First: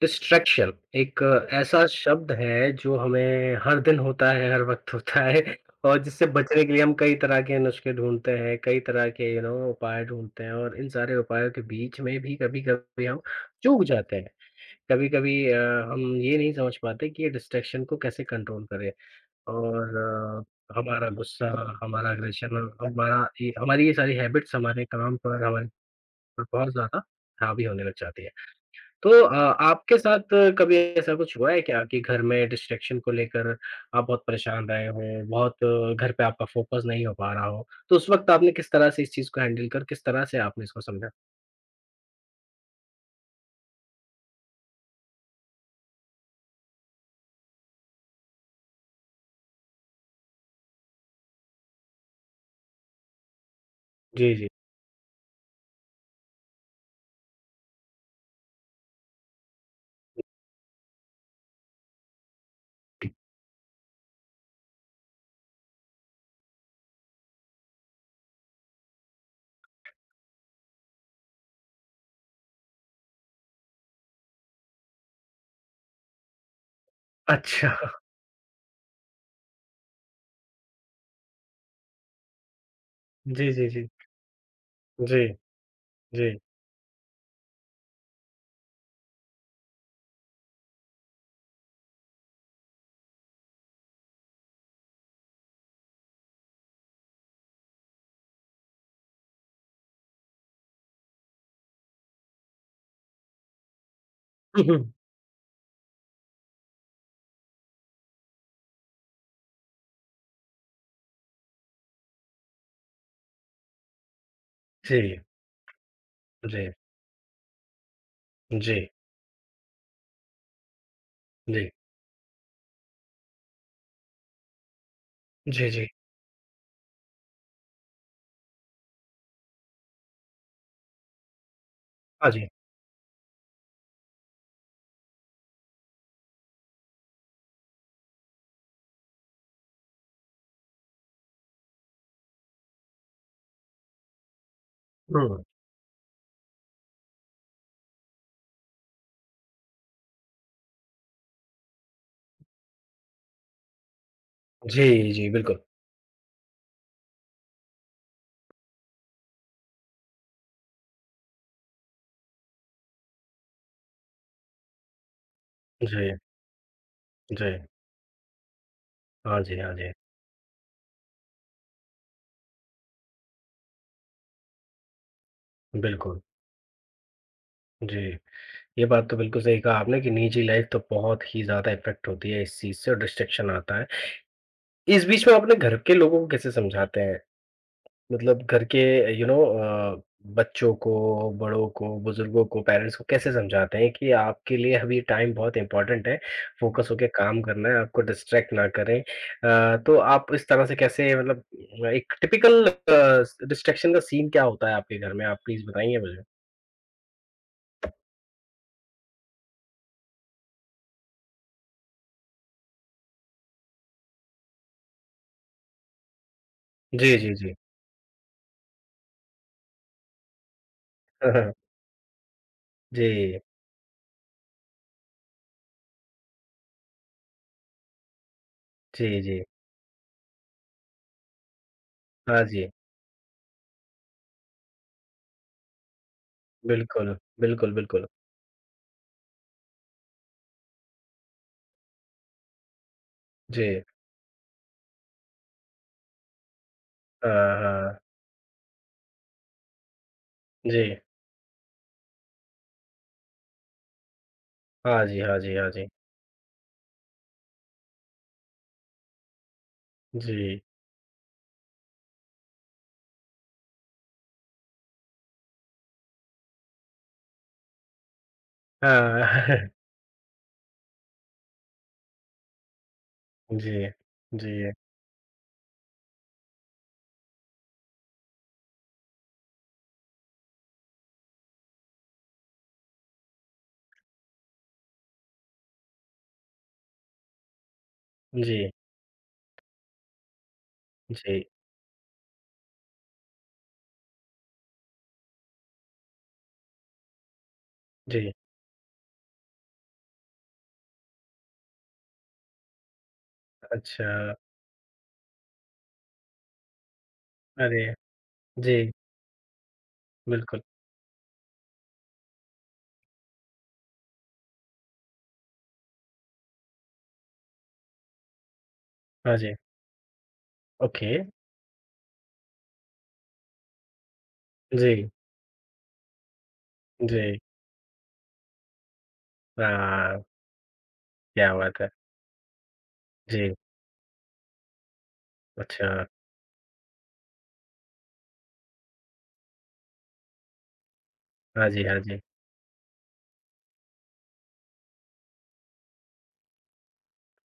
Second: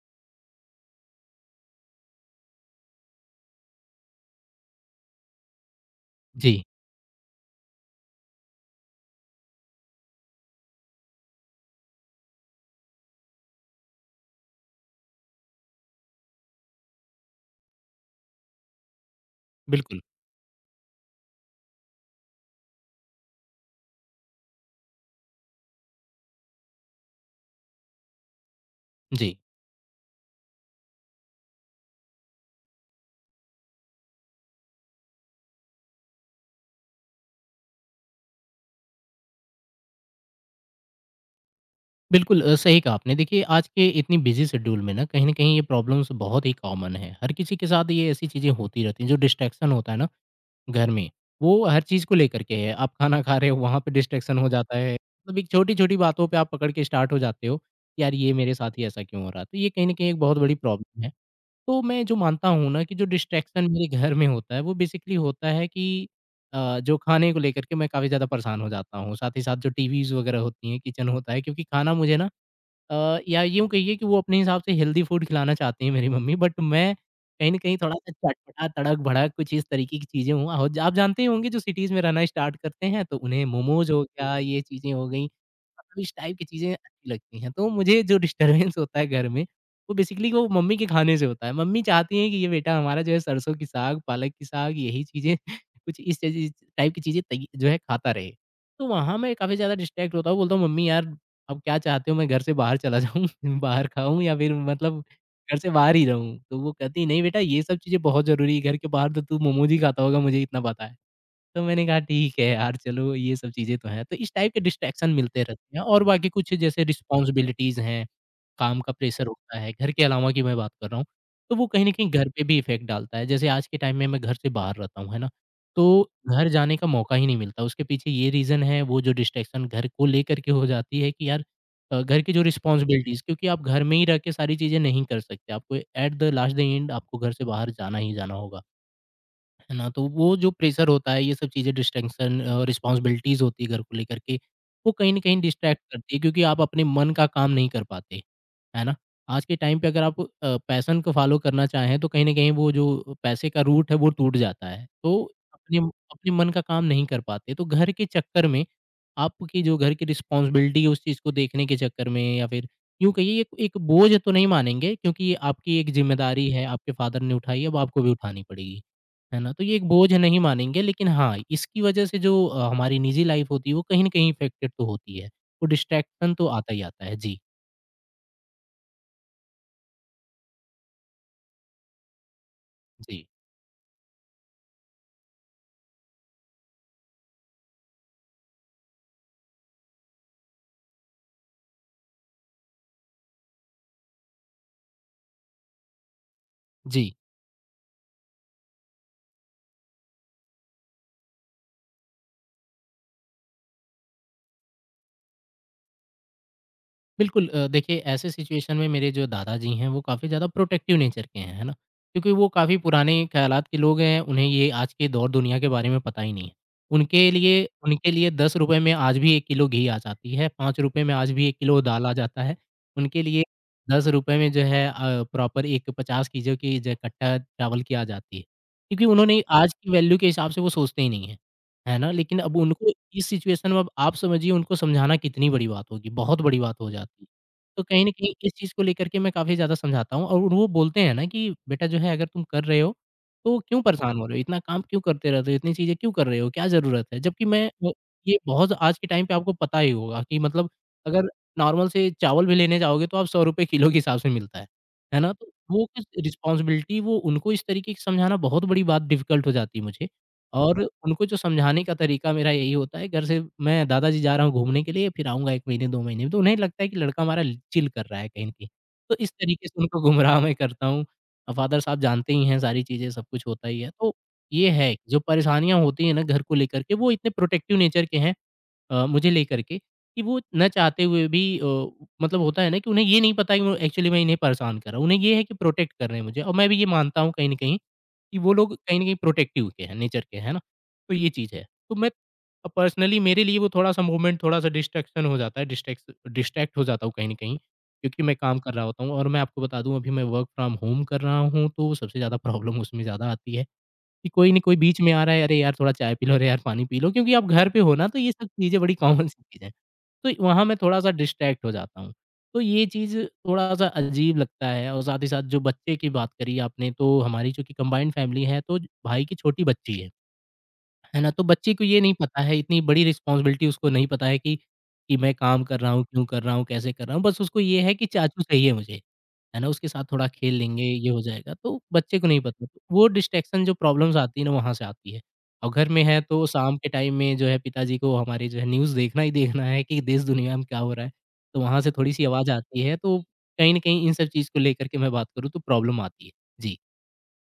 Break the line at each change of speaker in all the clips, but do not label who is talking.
Distraction एक ऐसा शब्द है जो हमें हर दिन होता है, हर वक़्त होता है और जिससे
जी,
बचने के लिए हम कई तरह के नुस्खे ढूँढते हैं, कई तरह के उपाय ढूँढते हैं और इन सारे उपायों के बीच में भी कभी-कभी हम चूक जाते हैं। कभी-कभी हम ये नहीं समझ पाते कि ये डिस्ट्रैक्शन को कैसे कंट्रोल करें और
बिल्कुल।
हमारा गुस्सा, हमारा अग्रेशन और हमारा ये हमारी ये सारी हैबिट्स हमारे काम पर, हमारे ऊपर बहुत ज़्यादा हावी होने लग जाती है। तो
जी,
आपके साथ कभी ऐसा कुछ हुआ है क्या कि घर में डिस्ट्रैक्शन को लेकर आप बहुत परेशान रहे हों, बहुत घर पे आपका फ़ोकस नहीं हो पा रहा हो? तो उस वक़्त आपने किस तरह से इस चीज़ को हैंडल कर किस तरह से आपने इसको समझा?
बिल्कुल सही कहा आपने। देखिए आज के इतनी बिज़ी शेड्यूल में ना कहीं न कहीं ये प्रॉब्लम्स बहुत ही कॉमन है। हर किसी के साथ ये ऐसी चीज़ें होती रहती हैं। जो डिस्ट्रैक्शन होता है ना घर में, वो हर चीज़ को लेकर के है। आप खाना खा रहे हो वहाँ पे
जी,
डिस्ट्रैक्शन
जी।
हो जाता है। मतलब एक छोटी-छोटी बातों पे आप पकड़ के स्टार्ट हो जाते हो, यार ये मेरे साथ ही ऐसा क्यों हो रहा है? तो ये कहीं न कहीं एक बहुत बड़ी प्रॉब्लम है। तो मैं जो मानता हूँ ना कि जो डिस्ट्रैक्शन मेरे घर में होता है, वो बेसिकली होता है कि जो खाने को लेकर के मैं काफ़ी ज़्यादा परेशान हो जाता हूँ। साथ ही साथ जो टीवीज़ वगैरह होती हैं, किचन होता है क्योंकि खाना मुझे ना या यूँ कहिए कि वो अपने हिसाब से हेल्दी फूड खिलाना चाहती हैं मेरी मम्मी बट मैं कहीं न
अच्छा।
कहीं थोड़ा-सा चटपटा, तड़क-भड़क कुछ इस तरीके की चीज़ें हूँ और आप जानते ही होंगे जो सिटीज़ में रहना स्टार्ट करते हैं तो उन्हें
जी, जी, जी।
मोमोज़ हो गया, ये चीज़ें हो
जी,
गई, मतलब इस
जी।
टाइप की चीज़ें अच्छी लगती हैं। तो मुझे जो डिस्टर्बेंस होता है घर में, वो बेसिकली वो मम्मी के खाने से होता है। मम्मी चाहती हैं कि ये बेटा हमारा जो है सरसों की साग, पालक की साग यही चीज़ें कुछ इस चीज़ टाइप की चीज़ें तई जो है खाता रहे। तो वहाँ मैं काफ़ी ज़्यादा डिस्ट्रैक्ट होता हूँ, बोलता हूँ मम्मी यार अब क्या चाहते हो मैं घर से बाहर चला जाऊँ, बाहर खाऊँ या फिर
हुँ, हुँ।
मतलब घर से बाहर ही रहूँ? तो वो कहती, "नहीं बेटा, ये सब चीज़ें बहुत ज़रूरी है, घर के बाहर तो तू मोमोज़ ही खाता होगा, मुझे इतना पता है।" तो मैंने कहा ठीक है यार, चलो ये सब चीज़ें तो हैं। तो इस टाइप के डिस्ट्रैक्शन
जी,
मिलते रहते हैं और बाकी
जी,
कुछ
जी,
जैसे रिस्पॉन्सिबिलिटीज़ हैं,
जी।
काम का प्रेशर होता है, घर के अलावा की मैं बात कर रहा हूँ। तो वो कहीं न कहीं घर पे भी इफ़ेक्ट डालता है। जैसे आज के टाइम में मैं घर से बाहर रहता हूँ, है ना?
जी, जी।
तो घर जाने का मौका ही नहीं मिलता। उसके पीछे ये रीज़न है वो जो डिस्ट्रैक्शन घर को लेकर के हो जाती है कि यार घर
हाँ
की जो
जी।
रिस्पॉन्सिबिलिटीज़ क्योंकि आप घर में ही रह के सारी चीज़ें नहीं कर सकते। आपको at the last the end आपको घर से बाहर जाना ही जाना होगा। है ना? तो वो जो प्रेशर होता है, ये सब चीज़ें डिस्ट्रैक्शन रिस्पॉन्सिबिलिटीज़ होती है घर को लेकर के, वो कहीं न कहीं
हुँ।
डिस्ट्रैक्ट करती है क्योंकि आप अपने मन का काम नहीं कर पाते, है ना? आज के टाइम पे अगर आप पैशन को फॉलो करना चाहें तो कहीं न कहीं वो जो पैसे का रूट है वो टूट जाता है।
जी,
तो
जी, बिल्कुल।
अपने अपने मन का काम नहीं कर पाते, तो घर के चक्कर में आपकी जो घर की रिस्पॉन्सिबिलिटी है उस चीज़ को देखने के चक्कर में या फिर यूँ कहिए एक एक बोझ तो नहीं मानेंगे क्योंकि ये आपकी एक
जी,
जिम्मेदारी है, आपके फ़ादर ने
जी।
उठाई है, अब आपको भी उठानी पड़ेगी,
हाँ
है ना?
जी,
तो
हाँ
ये एक
जी।
बोझ नहीं मानेंगे लेकिन हाँ, इसकी वजह से जो हमारी निजी लाइफ़ होती है वो कहीं न कहीं इफ़ेक्टेड तो होती है। वो
बिल्कुल।
डिस्ट्रैक्शन तो आता ही आता है। जी,
जी। ये बात तो बिल्कुल सही कहा आपने कि निजी लाइफ तो बहुत ही ज़्यादा इफ़ेक्ट होती है इस चीज़ से और
जी,
डिस्ट्रैक्शन आता है। इस बीच में अपने घर के लोगों को कैसे समझाते हैं? मतलब घर के यू नो अ, बच्चों को, बड़ों को, बुज़ुर्गों को, पेरेंट्स को कैसे समझाते हैं कि आपके लिए अभी टाइम बहुत इम्पोर्टेंट है, फ़ोकस होके
जी।
काम करना है, आपको डिस्ट्रैक्ट ना करें। तो आप इस तरह से कैसे मतलब एक टिपिकल डिस्ट्रैक्शन का सीन क्या होता है आपके घर में? आप प्लीज़ बताएँगे मुझे?
बिल्कुल देखिए ऐसे सिचुएशन में मेरे जो दादाजी हैं वो काफ़ी ज़्यादा प्रोटेक्टिव नेचर के हैं, है ना? क्योंकि वो काफ़ी पुराने ख़्यालात के लोग हैं, उन्हें ये आज के दौर दुनिया के बारे में पता ही नहीं है।
जी,
उनके
जी, जी।
लिए उनके लिए ₹10 में आज भी 1 किलो घी आ जाती है, ₹5 में आज
हाँ,
भी
हाँ।
1 किलो दाल आ जाता है। उनके
जी।
लिए ₹10 में जो है प्रॉपर एक 50 की जो कि जो कट्टा चावल की आ जाती है। क्योंकि
जी, जी।
उन्होंने आज की वैल्यू के हिसाब से वो सोचते ही नहीं हैं। है ना? लेकिन
हाँ
अब
जी।
उनको इस सिचुएशन में अब आप समझिए उनको समझाना कितनी बड़ी बात होगी, बहुत बड़ी बात हो
बिल्कुल,
जाती है।
बिल्कुल,
तो कहीं
बिल्कुल।
न कहीं इस चीज़ को लेकर के मैं काफ़ी ज़्यादा समझाता हूँ और वो बोलते हैं ना कि बेटा जो है अगर तुम कर रहे हो, तो
जी।
क्यों परेशान हो रहे हो? इतना काम क्यों करते रहते हो? इतनी चीज़ें क्यों कर रहे हो? क्या ज़रूरत है? जबकि
हाँ,
मैं वो
हाँ।
ये बहुत आज के टाइम पे आपको पता ही होगा कि मतलब
जी।
अगर नॉर्मल से चावल भी लेने जाओगे तो आप ₹100 किलो के हिसाब से मिलता है।
हाँ जी,
है ना?
हाँ
तो
जी, हाँ
वो
जी।
कुछ रिस्पॉन्सिबिलिटी वो उनको इस तरीके से समझाना बहुत बड़ी बात डिफ़िकल्ट हो जाती है मुझे।
जी।
और उनको जो समझाने का तरीका मेरा यही होता है घर से मैं दादाजी जा रहा हूँ घूमने के लिए फिर आऊँगा 1 महीने 2 महीने में, तो उन्हें लगता है कि लड़का हमारा चिल कर रहा है कहीं न कहीं। तो इस
हाँ।
तरीके से उनको गुमराह मैं करता हूँ। फ़ादर साहब जानते ही हैं सारी चीज़ें, सब कुछ होता ही
जी।
है। तो ये
जी।
है, कि जो परेशानियाँ होती हैं ना घर को लेकर के वो इतने प्रोटेक्टिव नेचर के हैं मुझे लेकर के कि वो ना चाहते हुए भी मतलब होता है ना कि उन्हें ये नहीं पता कि वो एक्चुअली मैं इन्हें परेशान कर रहा हूँ। उन्हें ये है कि प्रोटेक्ट कर रहे हैं मुझे और मैं भी ये मानता हूँ कहीं न कहीं कि वो
जी।
लोग कहीं न कहीं प्रोटेक्टिव के हैं, नेचर के, है ना? तो ये
जी।
चीज़ है। तो मैं पर्सनली मेरे लिए वो थोड़ा-सा मूवमेंट, थोड़ा-सा डिस्ट्रैक्शन हो जाता है, डिस्ट्रैक्स डिस्ट्रैक्ट हो जाता हूँ कहीं न कहीं क्योंकि
जी।
मैं काम कर रहा होता हूँ और मैं आपको बता दूँ अभी मैं वर्क फ्रॉम होम कर रहा हूँ, तो सबसे ज़्यादा प्रॉब्लम उसमें ज़्यादा आती है।
अच्छा।
कि कोई न कोई बीच में आ रहा है, "अरे यार, थोड़ा चाय पी लो, अरे यार, पानी पी लो।" क्योंकि आप घर पे
अरे!
हो ना, तो ये सब चीज़ें
जी,
बड़ी कॉमन सी चीज़ है। तो
बिल्कुल।
वहाँ मैं थोड़ा-सा डिस्ट्रैक्ट हो जाता हूँ। तो ये चीज़ थोड़ा-सा अजीब लगता है और साथ ही साथ जो बच्चे की बात करी आपने, तो हमारी चूँकि कंबाइंड फैमिली है, तो भाई की
हाँ जी।
छोटी बच्ची है।
ओके।
है ना? तो बच्चे को ये नहीं पता है, इतनी बड़ी रिस्पॉन्सिबिलिटी उसको नहीं पता है कि
जी।
कि मैं काम कर रहा हूँ, क्यों कर रहा हूँ, कैसे कर रहा हूँ।
जी।
बस उसको ये है कि चाचू चाहिए मुझे, है ना? उसके साथ
हाँ,
थोड़ा खेल लेंगे, ये हो
क्या
जाएगा।
बात
तो
है।
बच्चे को नहीं पता। तो वो
जी।
डिस्ट्रैक्शन जो प्रॉब्लम्स आती है ना, वहाँ से आती है। और
अच्छा।
घर में है तो शाम के टाइम में जो है पिताजी को हमारे जो है न्यूज़ देखना ही देखना है कि देश-दुनिया में क्या हो रहा है। तो
हाँ
वहाँ
जी,
से
हाँ जी।
थोड़ी-सी आवाज़ आती है। तो कहीं न कहीं इन सब चीज़ को लेकर के मैं बात करूँ तो प्रॉब्लम आती है। जी।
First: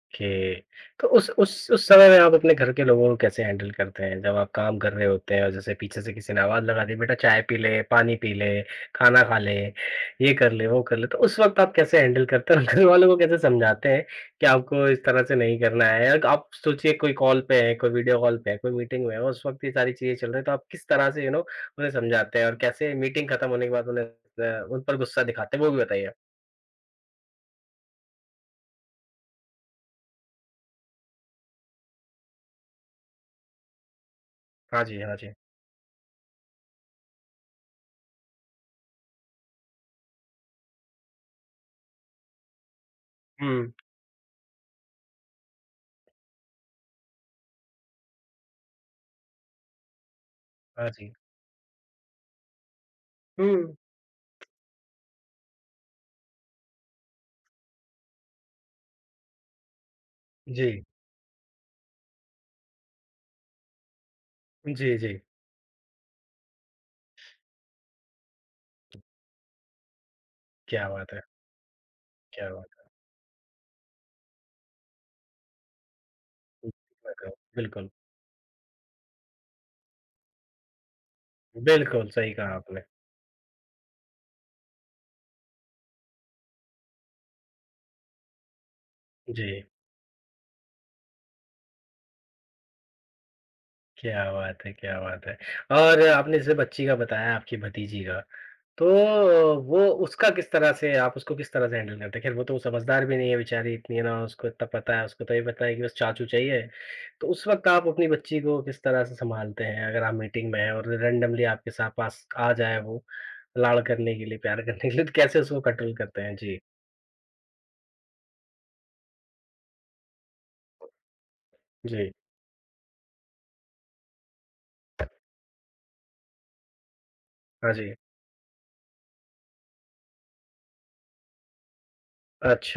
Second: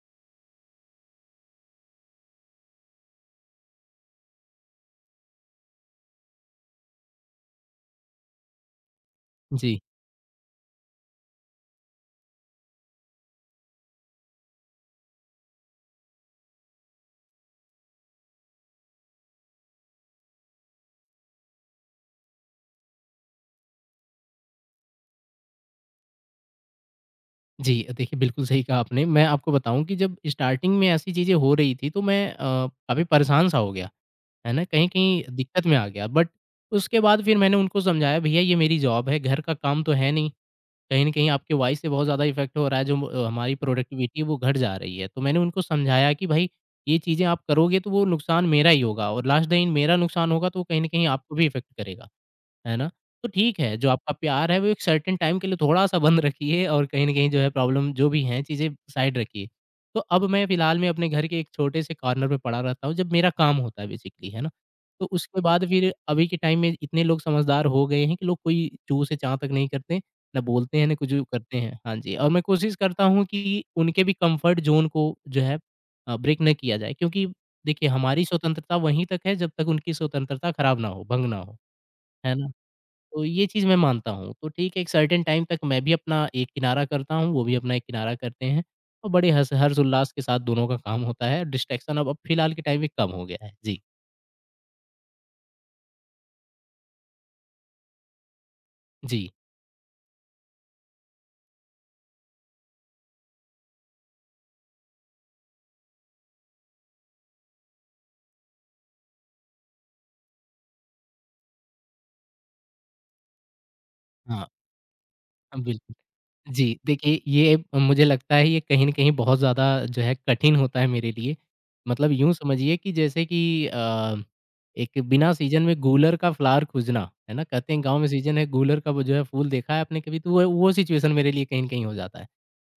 ओके। तो उस समय में आप अपने घर के लोगों को कैसे हैंडल करते हैं? जब आप काम कर रहे होते हैं और जैसे पीछे से किसी ने आवाज़ लगा दी, "बेटा चाय पी ले, पानी पी ले, खाना खा ले,
जी।
ये कर ले, वो कर ले।" तो उस वक़्त आप कैसे हैंडल करते हैं और घर वालों को कैसे समझाते हैं कि आपको इस तरह से नहीं करना है? और आप सोचिए कोई कॉल पे है, कोई वीडियो कॉल पे है, कोई मीटिंग में है, उस वक़्त ये सारी चीज़ें चल रही हैं, तो आप किस तरह से उन्हें समझाते हैं और कैसे मीटिंग खत्म होने के बाद उन्हें उन पर गुस्सा दिखाते हैं, वो भी बताइए?
जी, देखिए बिल्कुल सही कहा आपने। मैं आपको बताऊँ कि जब स्टार्टिंग में ऐसी चीज़ें हो रही थी तो मैं काफ़ी परेशान-सा हो गया, है ना?
हाँ जी, हाँ
कहीं-कहीं
जी।
दिक्कत में आ गया बट उसके बाद फिर मैंने उनको समझाया भैया ये मेरी जॉब है, घर का काम तो है नहीं। कहीं न कहीं आपके वॉइस से बहुत ज़्यादा इफ़ेक्ट हो रहा है, जो हमारी
हुँ।
प्रोडक्टिविटी है वो घट जा रही है। तो मैंने उनको समझाया कि भाई ये चीज़ें आप करोगे तो वो नुकसान मेरा ही होगा और लास्ट दिन मेरा नुकसान होगा तो वो कहीं न
हाँ
कहीं
जी।
आपको भी इफ़ेक्ट करेगा। है ना? तो ठीक
हुँ।
है, जो आपका प्यार है वो एक सर्टेन टाइम के लिए थोड़ा-सा बंद रखिए और कहीं न कहीं जो है प्रॉब्लम जो भी हैं चीज़ें साइड रखिए। तो अब मैं
जी।
फिलहाल मैं अपने घर के एक छोटे से कॉर्नर में पड़ा रहता हूँ जब मेरा काम होता है बेसिकली, है ना?
जी,
तो
जी।
उसके बाद फिर अभी के टाइम में इतने लोग समझदार हो गए हैं कि लोग कोई चूँ से चाँ तक नहीं करते, ना बोलते
क्या
हैं ना
बात
कुछ
है!
करते हैं। हाँ जी, और मैं
क्या
कोशिश
बात
करता हूँ कि उनके भी कम्फर्ट ज़ोन को जो है ब्रेक ना
है!
किया जाए क्योंकि देखिए
बिल्कुल,
हमारी स्वतंत्रता वहीं तक है जब तक उनकी स्वतंत्रता खराब ना हो, भंग ना हो,
बिल्कुल सही
है ना?
कहा आपने।
तो ये चीज़ मैं मानता हूँ। तो ठीक है, एक सर्टेन टाइम तक मैं भी अपना एक किनारा करता हूँ, वो भी अपना एक किनारा करते हैं और बड़े
जी,
हस हर्ष-उल्लास के साथ दोनों का काम होता है। डिस्ट्रैक्शन अब फ़िलहाल के टाइम में कम हो गया है। जी,
क्या बात है! क्या बात है! और आपने जैसे बच्ची का बताया आपकी भतीजी का, तो
जी।
वो उसका किस तरह से आप उसको किस तरह से हैंडल करते हैं? खैर वो तो समझदार भी नहीं है बेचारी इतनी है ना, उसको इतना पता है, उसको तो ये पता है कि बस चाचू चाहिए। तो उस वक़्त आप अपनी बच्ची को किस तरह से सँभालते हैं? अगर आप मीटिंग में हैं और रैंडमली आपके साथ पास आ जाए वो लाड़ करने के लिए,
हाँ,
प्यार करने के लिए, तो कैसे उसको
हाँ,
कंट्रोल
बिल्कुल।
करते हैं? जी,
जी, देखिए ये मुझे लगता है ये कहीं न कहीं बहुत ज़्यादा जो है कठिन होता है मेरे लिए। मतलब
जी।
यूँ समझिए कि जैसे कि अ, एक बिना सीज़न में गूलर का फ्लावर खूजना, है ना? कहते
हाँ
हैं
जी।
गाँव में सीज़न है गूलर का वो जो है फूल देखा है आपने कभी? तो वो सिचुएशन मेरे लिए कहीं न कहीं हो जाता है।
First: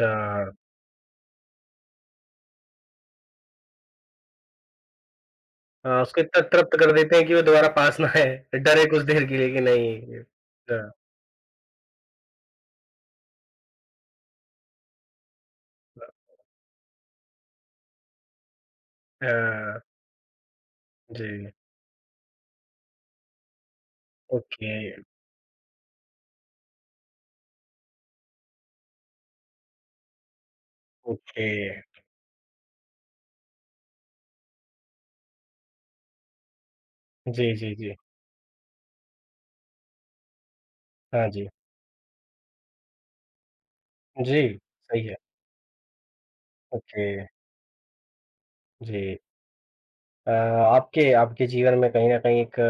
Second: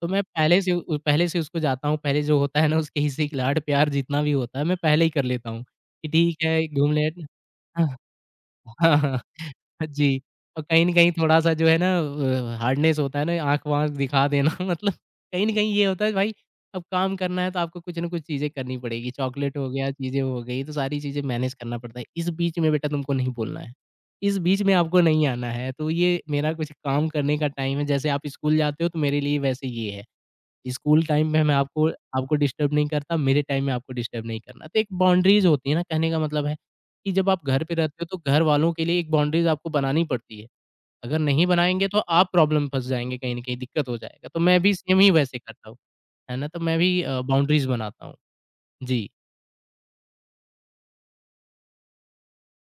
तो मैं पहले से उ पहले से उसको जाता हूँ, पहले जो होता है ना उसके हिस्से की लाड प्यार जितना भी होता है मैं पहले ही कर लेता हूँ,
हाँ,
कि
उसको इतना
ठीक है
तृप्त कर
घूम ले।
देते हैं कि वो दोबारा पास ना आए, डरे
हाँ,
कुछ
हाँ।
देर के लिए कि नहीं
जी, और कहीं
अ
न कहीं थोड़ा-सा जो है ना हार्डनेस होता है ना, आँख-वाँख दिखा देना मतलब कहीं न कहीं ये
अ,
होता है भाई अब काम करना है तो आपको कुछ न कुछ चीज़ें करनी पड़ेगी। चॉकलेट हो
हाँ,
गया, चीज़ें हो गई, तो सारी चीज़ें
जी।
मैनेज करना पड़ता है। इस बीच में बेटा तुमको नहीं बोलना है, इस बीच
ओके,
में आपको नहीं आना है, तो ये मेरा कुछ काम करने का टाइम है। जैसे आप स्कूल जाते हो तो मेरे लिए वैसे ये है। स्कूल टाइम में
ओके।
मैं आपको आपको डिस्टर्ब नहीं करता, मेरे टाइम में आपको डिस्टर्ब नहीं करना। तो एक बाउंड्रीज़ होती है ना, कहने का मतलब है कि जब आप
जी,
घर
जी,
पे
जी।
रहते हो, तो घर वालों के लिए एक बाउंड्रीज़ आपको बनानी पड़ती है। अगर
हाँ
नहीं
जी।
बनाएँगे तो आप प्रॉब्लम में फँस जाएँगे कहीं न कहीं, दिक्कत हो जाएगा। तो
जी,
मैं भी सेम
सही
ही
है।
वैसे करता हूँ, है ना? तो मैं भी
ओके,
बाउंड्रीज़ बनाता हूँ।
जी।
जी,
आपके आपके जीवन में कहीं न कहीं एक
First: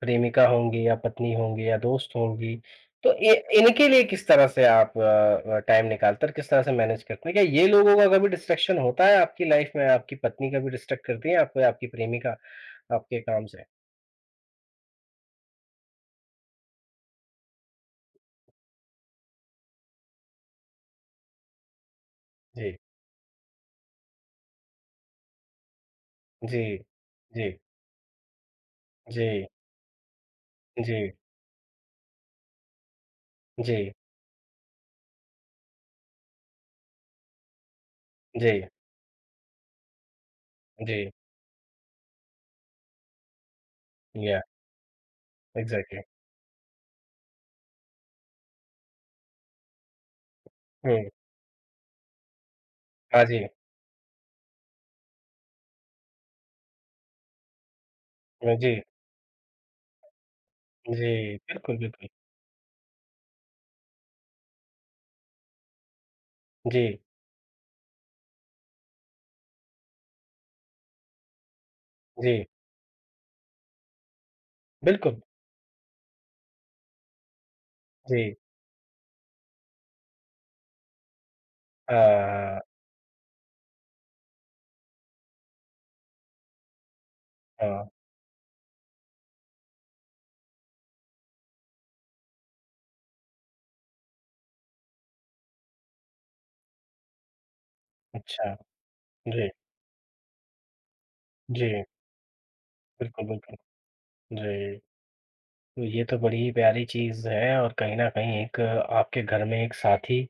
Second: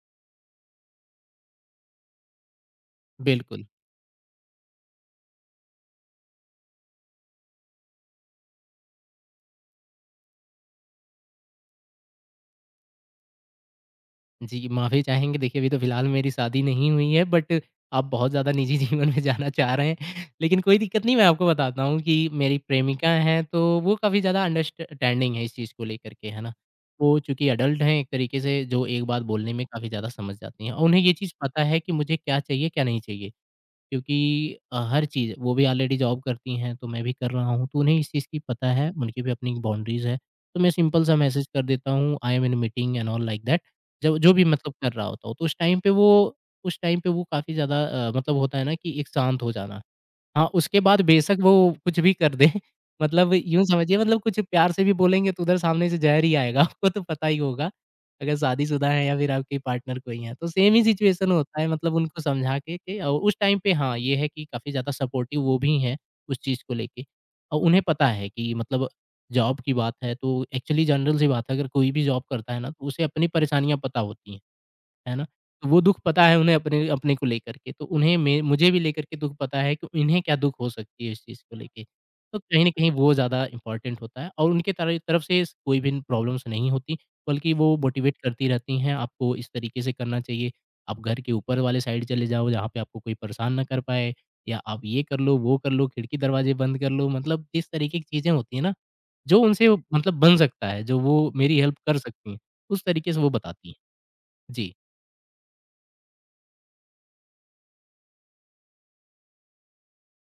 प्रेमिका होंगी या पत्नी होंगी या दोस्त होंगी, तो इ
बिल्कुल।
इनके लिए किस तरह से आप टाइम निकालते हैं और किस तरह से मैनेज करते हैं? क्या ये लोगों का कभी डिस्ट्रैक्शन होता है आपकी लाइफ में? आपकी पत्नी कभी डिस्ट्रैक्ट करती है आपको या आपकी प्रेमिका आपके काम से?
जी, माफ़ी चाहेंगे देखिए अभी तो फ़िलहाल मेरी शादी नहीं हुई है बट आप बहुत ज़्यादा निजी जीवन में जाना चाह रहे हैं। लेकिन कोई दिक्कत नहीं मैं आपको बताता हूँ कि मेरी
जी।
प्रेमिका हैं तो वो काफ़ी ज़्यादा अंडरस्टैंडिंग है इस चीज़ को लेकर के, है ना?
जी।
वो
जी।
चूँकि एडल्ट हैं एक तरीके से जो एक बात
जी।
बोलने में काफ़ी ज़्यादा समझ जाती हैं और उन्हें
जी।
ये चीज़ पता है कि मुझे क्या चाहिए, क्या नहीं चाहिए।
जी।
क्योंकि हर चीज़ वो भी ऑलरेडी जॉब करती हैं, तो मैं भी कर रहा हूँ, तो उन्हें इस चीज़ की
जी।
पता है, उनकी भी अपनी बाउंड्रीज़ है। तो मैं सिंपल
जी।
सा मैसेज कर देता हूँ, I am in meeting and all like that जब जो
या
भी मतलब कर रहा होता हूँ। तो उस टाइम पे
एग्ज़ैक्टली।
वो उस टाइम पे वो काफ़ी ज़्यादा मतलब होता है ना कि एक शांत हो जाना। हाँ, उसके
हुँ।
बाद बेशक वो कुछ भी कर दें।
हाँ
मतलब
जी।
यूँ समझिए मतलब कुछ प्यार से भी बोलेंगे तो उधर सामने से ज़हर ही आएगा आपको तो पता ही होगा, अगर
जी।
शादीशुदा हैं या फिर आपके पार्टनर कोई हैं। तो सेम ही
जी।
सिचुएशन होता है
बिल्कुल,
मतलब
बिल्कुल।
उनको समझा के उस टाइम पे हाँ, ये है कि काफ़ी ज़्यादा सपोर्टिव वो भी हैं उस चीज़ को
जी।
लेके और उन्हें पता है कि मतलब जॉब की बात है तो एक्चुअली जनरल सी बात है अगर कोई भी जॉब
जी।
करता है ना तो उसे अपनी परेशानियाँ पता होती हैं। है
बिल्कुल।
ना? तो वो दुःख पता है उन्हें अपने अपने को लेकर के, तो उन्हें
जी।
मैं मुझे भी लेकर के दुःख पता है कि इन्हें क्या दुःख हो सकती है इस चीज़ को लेके।
हाँ,
तो
हाँ।
कहीं न कहीं वो ज़्यादा इम्पोर्टेंट होता है और उनके तरह तरफ से कोई भी प्रॉब्लम्स नहीं होती, बल्कि वो
हाँ,
मोटिवेट करती रहती हैं, आपको इस तरीके से करना चाहिए। आप घर के ऊपर वाले साइड चले जाओ, जहाँ पे आपको कोई परेशान ना कर पाए या आप ये कर लो, वो कर लो, खिड़की-दरवाज़े बंद कर लो, मतलब इस तरीके की चीज़ें
अच्छा।
होती हैं ना, जो
जी,
उनसे मतलब बन सकता है, जो वो मेरी
जी।
हेल्प कर सकती हैं, उस तरीके से
बिल्कुल,
वो
बिल्कुल।
बताती हैं। जी।
जी। तो ये तो बड़ी ही प्यारी चीज़ है और कहीं न कहीं एक आपके घर में एक साथी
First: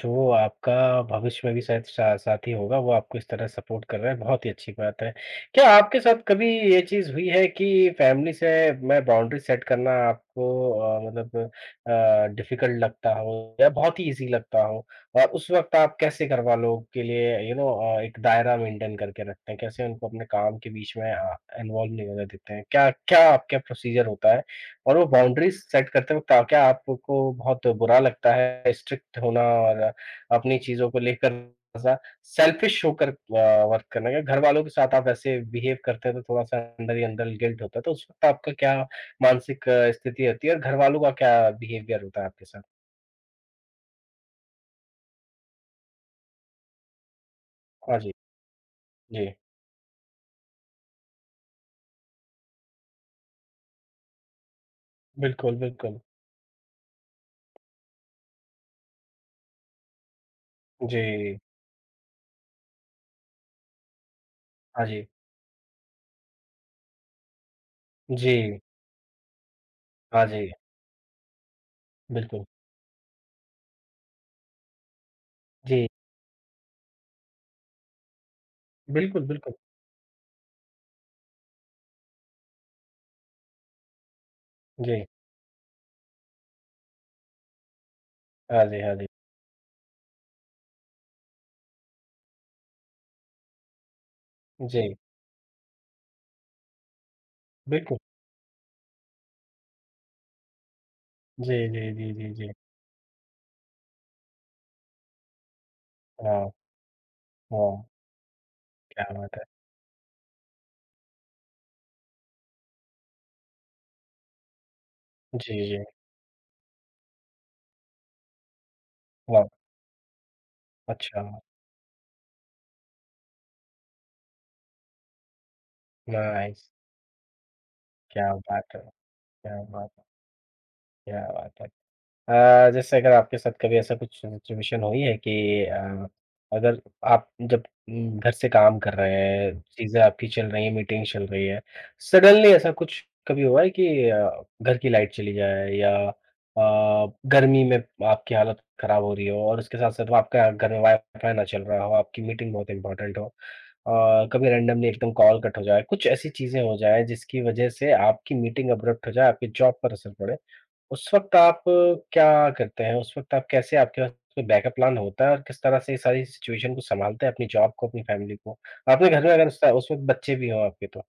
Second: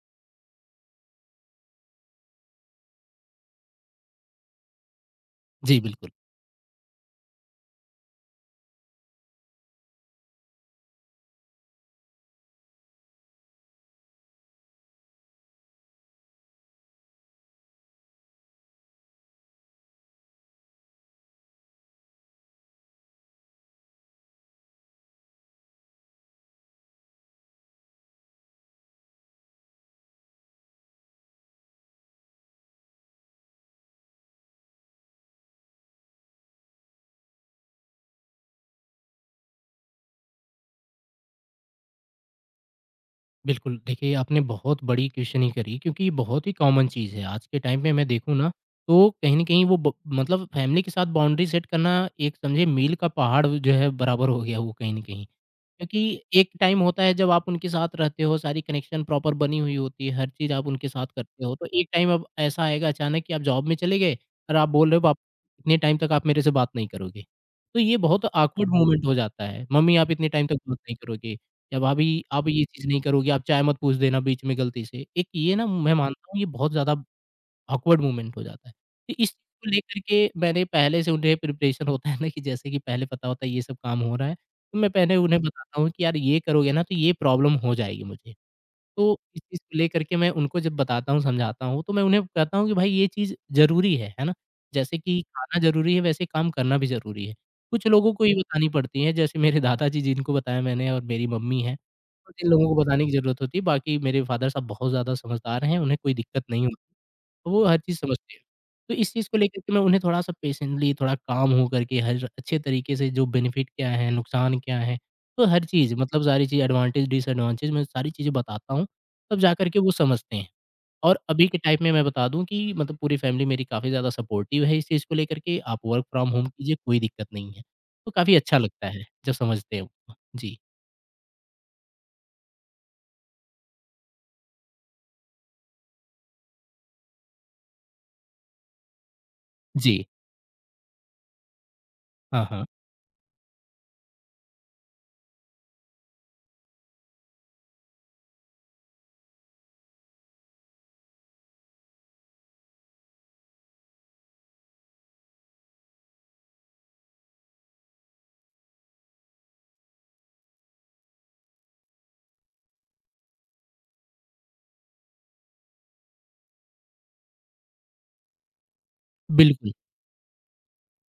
जो आपका भविष्य में भी शायद सा साथी होगा, वो आपको इस तरह सपोर्ट कर रहा है, बहुत ही अच्छी बात है। क्या
जी,
आपके
बिल्कुल।
साथ कभी ये चीज़ हुई है कि फैमिली से मैं बाउंड्री सेट करना आपको मतलब डिफ़िकल्ट लगता हो या बहुत ही ईज़ी लगता हो? और उस वक़्त आप कैसे घर वालों के लिए एक दायरा मेंटेन करके रखते हैं? कैसे उनको अपने काम के बीच में इन्वॉल्व नहीं होने देते हैं? क्या क्या आपका प्रोसीजर होता है? और वो बाउंड्रीज़ सेट करते वक़्त क्या आपको बहुत बुरा लगता है स्ट्रिक्ट होना और अपनी चीज़ों को लेकर थोड़ा-सा सेल्फिश होकर वर्क करना? क्या घरवालों के साथ आप ऐसे बिहेव करते हैं तो थोड़ा-सा अंदर ही अंदर गिल्ट होता है, तो उस वक़्त आपका क्या मानसिक स्थिति रहती है और घरवालों का क्या बिहेवियर होता है आपके साथ?
बिल्कुल, देखिए आपने बहुत बड़ी क्वेश्चनिंग करी क्योंकि ये बहुत ही कॉमन चीज़ है। आज के टाइम पे
हाँ
मैं
जी,
देखूँ ना तो
जी।
कहीं न कहीं वो ब मतलब फैमिली के साथ बाउंड्री सेट करना एक समझिए मील का पहाड़ जो है बराबर हो गया वो कहीं न कहीं।
बिल्कुल, बिल्कुल।
क्योंकि एक टाइम होता है जब आप उनके साथ रहते हो, सारी कनेक्शन प्रॉपर बनी हुई होती है, हर चीज़ आप उनके
जी।
साथ करते हो, तो एक टाइम अब ऐसा आएगा अचानक कि आप जॉब में चले गए और आप
हाँ
बोल रहे
जी।
हो, "आप इतने टाइम तक आप मेरे से बात नहीं करोगे।" तो ये बहुत
जी।
ऑकवर्ड मोमेंट हो जाता है, "मम्मी आप
हाँ
इतने टाइम
जी।
तक बात नहीं करोगे" या "भाभी
बिल्कुल।
आप ये चीज़ नहीं करोगे, आप चाय मत पूछ देना बीच में गलती से।" एक ये ना
जी।
मैं मानता हूँ ये बहुत ज़्यादा ऑकवर्ड मोमेंट हो जाता है। तो
बिल्कुल,
इस चीज़
बिल्कुल।
को लेकर के मैंने पहले से उन्हें प्रिपरेशन होता है ना कि जैसे कि पहले पता होता है ये सब काम हो रहा है, तो मैं
जी।
पहले उन्हें बताता हूँ कि यार ये करोगे ना तो ये प्रॉब्लम हो जाएगी मुझे।
हाँ जी, हाँ जी।
तो इस चीज़ को लेकर के मैं उनको जब बताता हूँ, समझाता हूँ, तो मैं उन्हें कहता हूँ कि भाई ये चीज़ ज़रूरी है ना?
जी।
जैसे कि खाना ज़रूरी है वैसे काम करना भी ज़रूरी है। कुछ
बिल्कुल।
लोगों को ही बतानी पड़ती है जैसे मेरे दादाजी जिनको बताया मैंने और मेरी
जी,
मम्मी हैं,
जी, जी, जी,
तो
जी।
जिन लोगों को बताने की ज़रूरत होती है, बाकी मेरे फादर साहब बहुत ज़्यादा समझदार हैं, उन्हें कोई दिक्कत
हाँ।
नहीं होती। वो हर
वाह!
चीज़ समझते हैं। तो
क्या
इस चीज़
बात
को
है।
लेकर के मैं उन्हें थोड़ा-सा पेशेंटली थोड़ा काम हो करके हर अच्छे तरीके से जो बेनिफिट क्या है, नुकसान क्या है, तो
जी,
हर
जी।
चीज़ मतलब सारी चीज़ एडवांटेज, डिसएडवांटेज मैं सारी चीज़ें बताता हूँ, तब
वाह!
जा कर के वो समझते हैं। और
अच्छा,
अभी के टाइम में मैं बता दूँ कि मतलब पूरी फैमिली मेरी काफ़ी ज़्यादा सपोर्टिव है इस चीज़ को लेकर के, आप वर्क फ्रॉम होम
नाइस
कीजिए, कोई दिक्कत नहीं है। तो
क्या
काफ़ी अच्छा
बात है!
लगता है जब
क्या
समझते हैं।
बात है!
वो। जी।
क्या बात है! जैसे अगर आपके साथ कभी ऐसा कुछ सिचुएशन हुई है कि अगर आप जब घर से काम कर रहे हैं, चीज़ें
जी।
आपकी चल रही हैं, मीटिंग चल रही है,
हाँ,
सडनली
हाँ।
ऐसा कुछ कभी हुआ है कि घर की लाइट चली जाए या गर्मी में आपकी हालत खराब हो रही हो और उसके साथ-साथ आपका घर में वाई-फाई ना चल रहा हो, आपकी मीटिंग बहुत इम्पोर्टेंट हो और कभी रैंडमली एकदम कॉल कट हो जाए, कुछ ऐसी चीज़ें हो जाएँ जिसकी वजह से आपकी मीटिंग अब्रप्ट हो जाए, आपकी जॉब पर असर पड़े? उस वक़्त आप क्या करते हैं? उस वक़्त आप कैसे आपके पास कोई बैकअप प्लान होता है और किस तरह से ये सारी सिचुएशन को सँभालते हैं अपनी जॉब को, अपनी फैमिली को? आपके घर में अगर
बिल्कुल।
उस वक़्त बच्चे भी हों आपके तो?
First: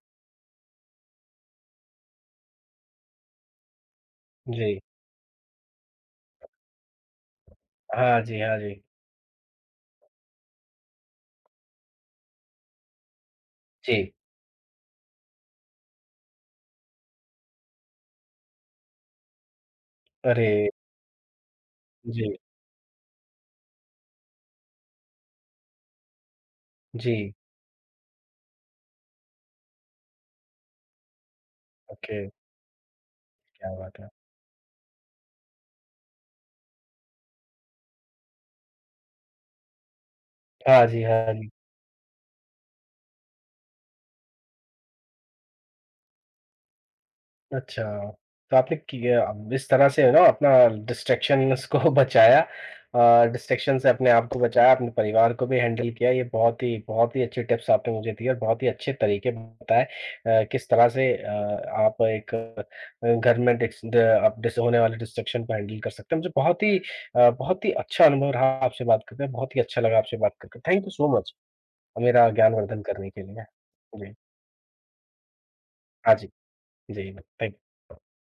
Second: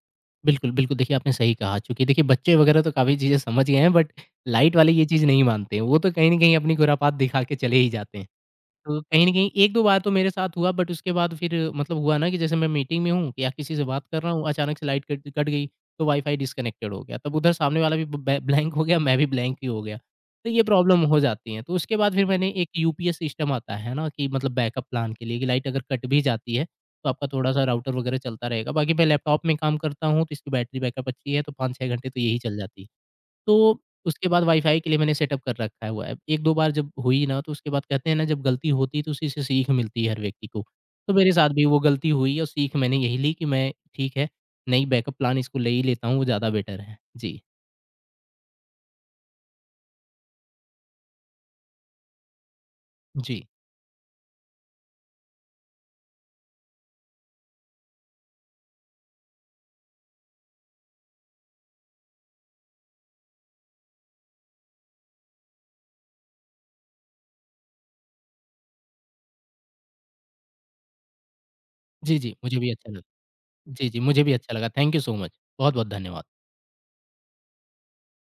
बिल्कुल, बिल्कुल, देखिए आपने सही कहा चूँकि देखिए बच्चे वगैरह तो काफ़ी चीज़ें समझ गए हैं बट
जी।
लाइट वाले ये चीज़ नहीं मानते हैं। वो तो कहीं न कहीं अपनी खुरापात दिखा के चले ही जाते
हाँ
हैं।
जी, हाँ जी।
तो कहीं न कहीं 1-2 बार तो मेरे साथ हुआ बट उसके बाद फिर मतलब हुआ ना कि जैसे मैं मीटिंग में हूँ या किसी से
जी।
बात कर रहा हूँ, अचानक से लाइट कट कट गई, तो वाईफ़ाई डिस्कनेक्टेड हो गया। तब उधर सामने वाला भी ब बै ब्लैंक हो गया, मैं भी ब्लैंक ही हो गया। तो ये
अरे!
प्रॉब्लम हो जाती है। तो उसके बाद फिर
जी।
मैंने एक यूपीएस सिस्टम आता है ना कि मतलब बैकअप प्लान के लिए कि लाइट अगर कट भी जाती है, तो आपका
जी।
थोड़ा-सा राउटर वगैरह चलता रहेगा। बाकी मैं लैपटॉप में काम करता हूँ, तो इसकी बैटरी बैकअप अच्छी है, तो 5-6 घंटे तो
ओके,
यही चल जाती है।
क्या
तो
बात है।
उसके बाद वाईफ़ाई के लिए मैंने सेटअप कर रखा है हुआ है। 1-2 बार जब हुई ना, तो उसके बाद कहते हैं ना जब गलती होती है तो उसी से सीख मिलती है हर व्यक्ति को।
हाँ जी,
तो मेरे
हाँ
साथ
जी।
भी वो गलती हुई और सीख मैंने यही ली कि मैं ठीक है, नहीं बैकअप प्लान इसको ले ही लेता हूँ, वो ज़्यादा बेटर है। जी,
अच्छा, तो आपने किया अब इस तरह से ना अपना डिस्ट्रैक्शंस को बचाया
जी।
डिस्ट्रैक्शन से अपने आप को बचाया, अपने परिवार को भी हैंडल किया। ये बहुत ही अच्छी टिप्स आपने मुझे दी और बहुत ही अच्छे तरीके बताए किस तरह से आप एक घर में डिस ड आप डिस होने वाले डिस्ट्रैक्शन को हैंडल कर सकते हैं। मुझे बहुत ही बहुत ही अच्छा अनुभव रहा आपसे बात करके, बहुत ही अच्छा लगा आपसे बात करके। थैंक यू सो मच
जी,
मेरा
जी, मुझे भी
ज्ञानवर्धन
अच्छा लगा।
करने के लिए।
जी, जी,
जी।
मुझे भी अच्छा लगा। Thank you so much. बहुत-बहुत
हाँ
धन्यवाद।
जी। जी, थैंक यू।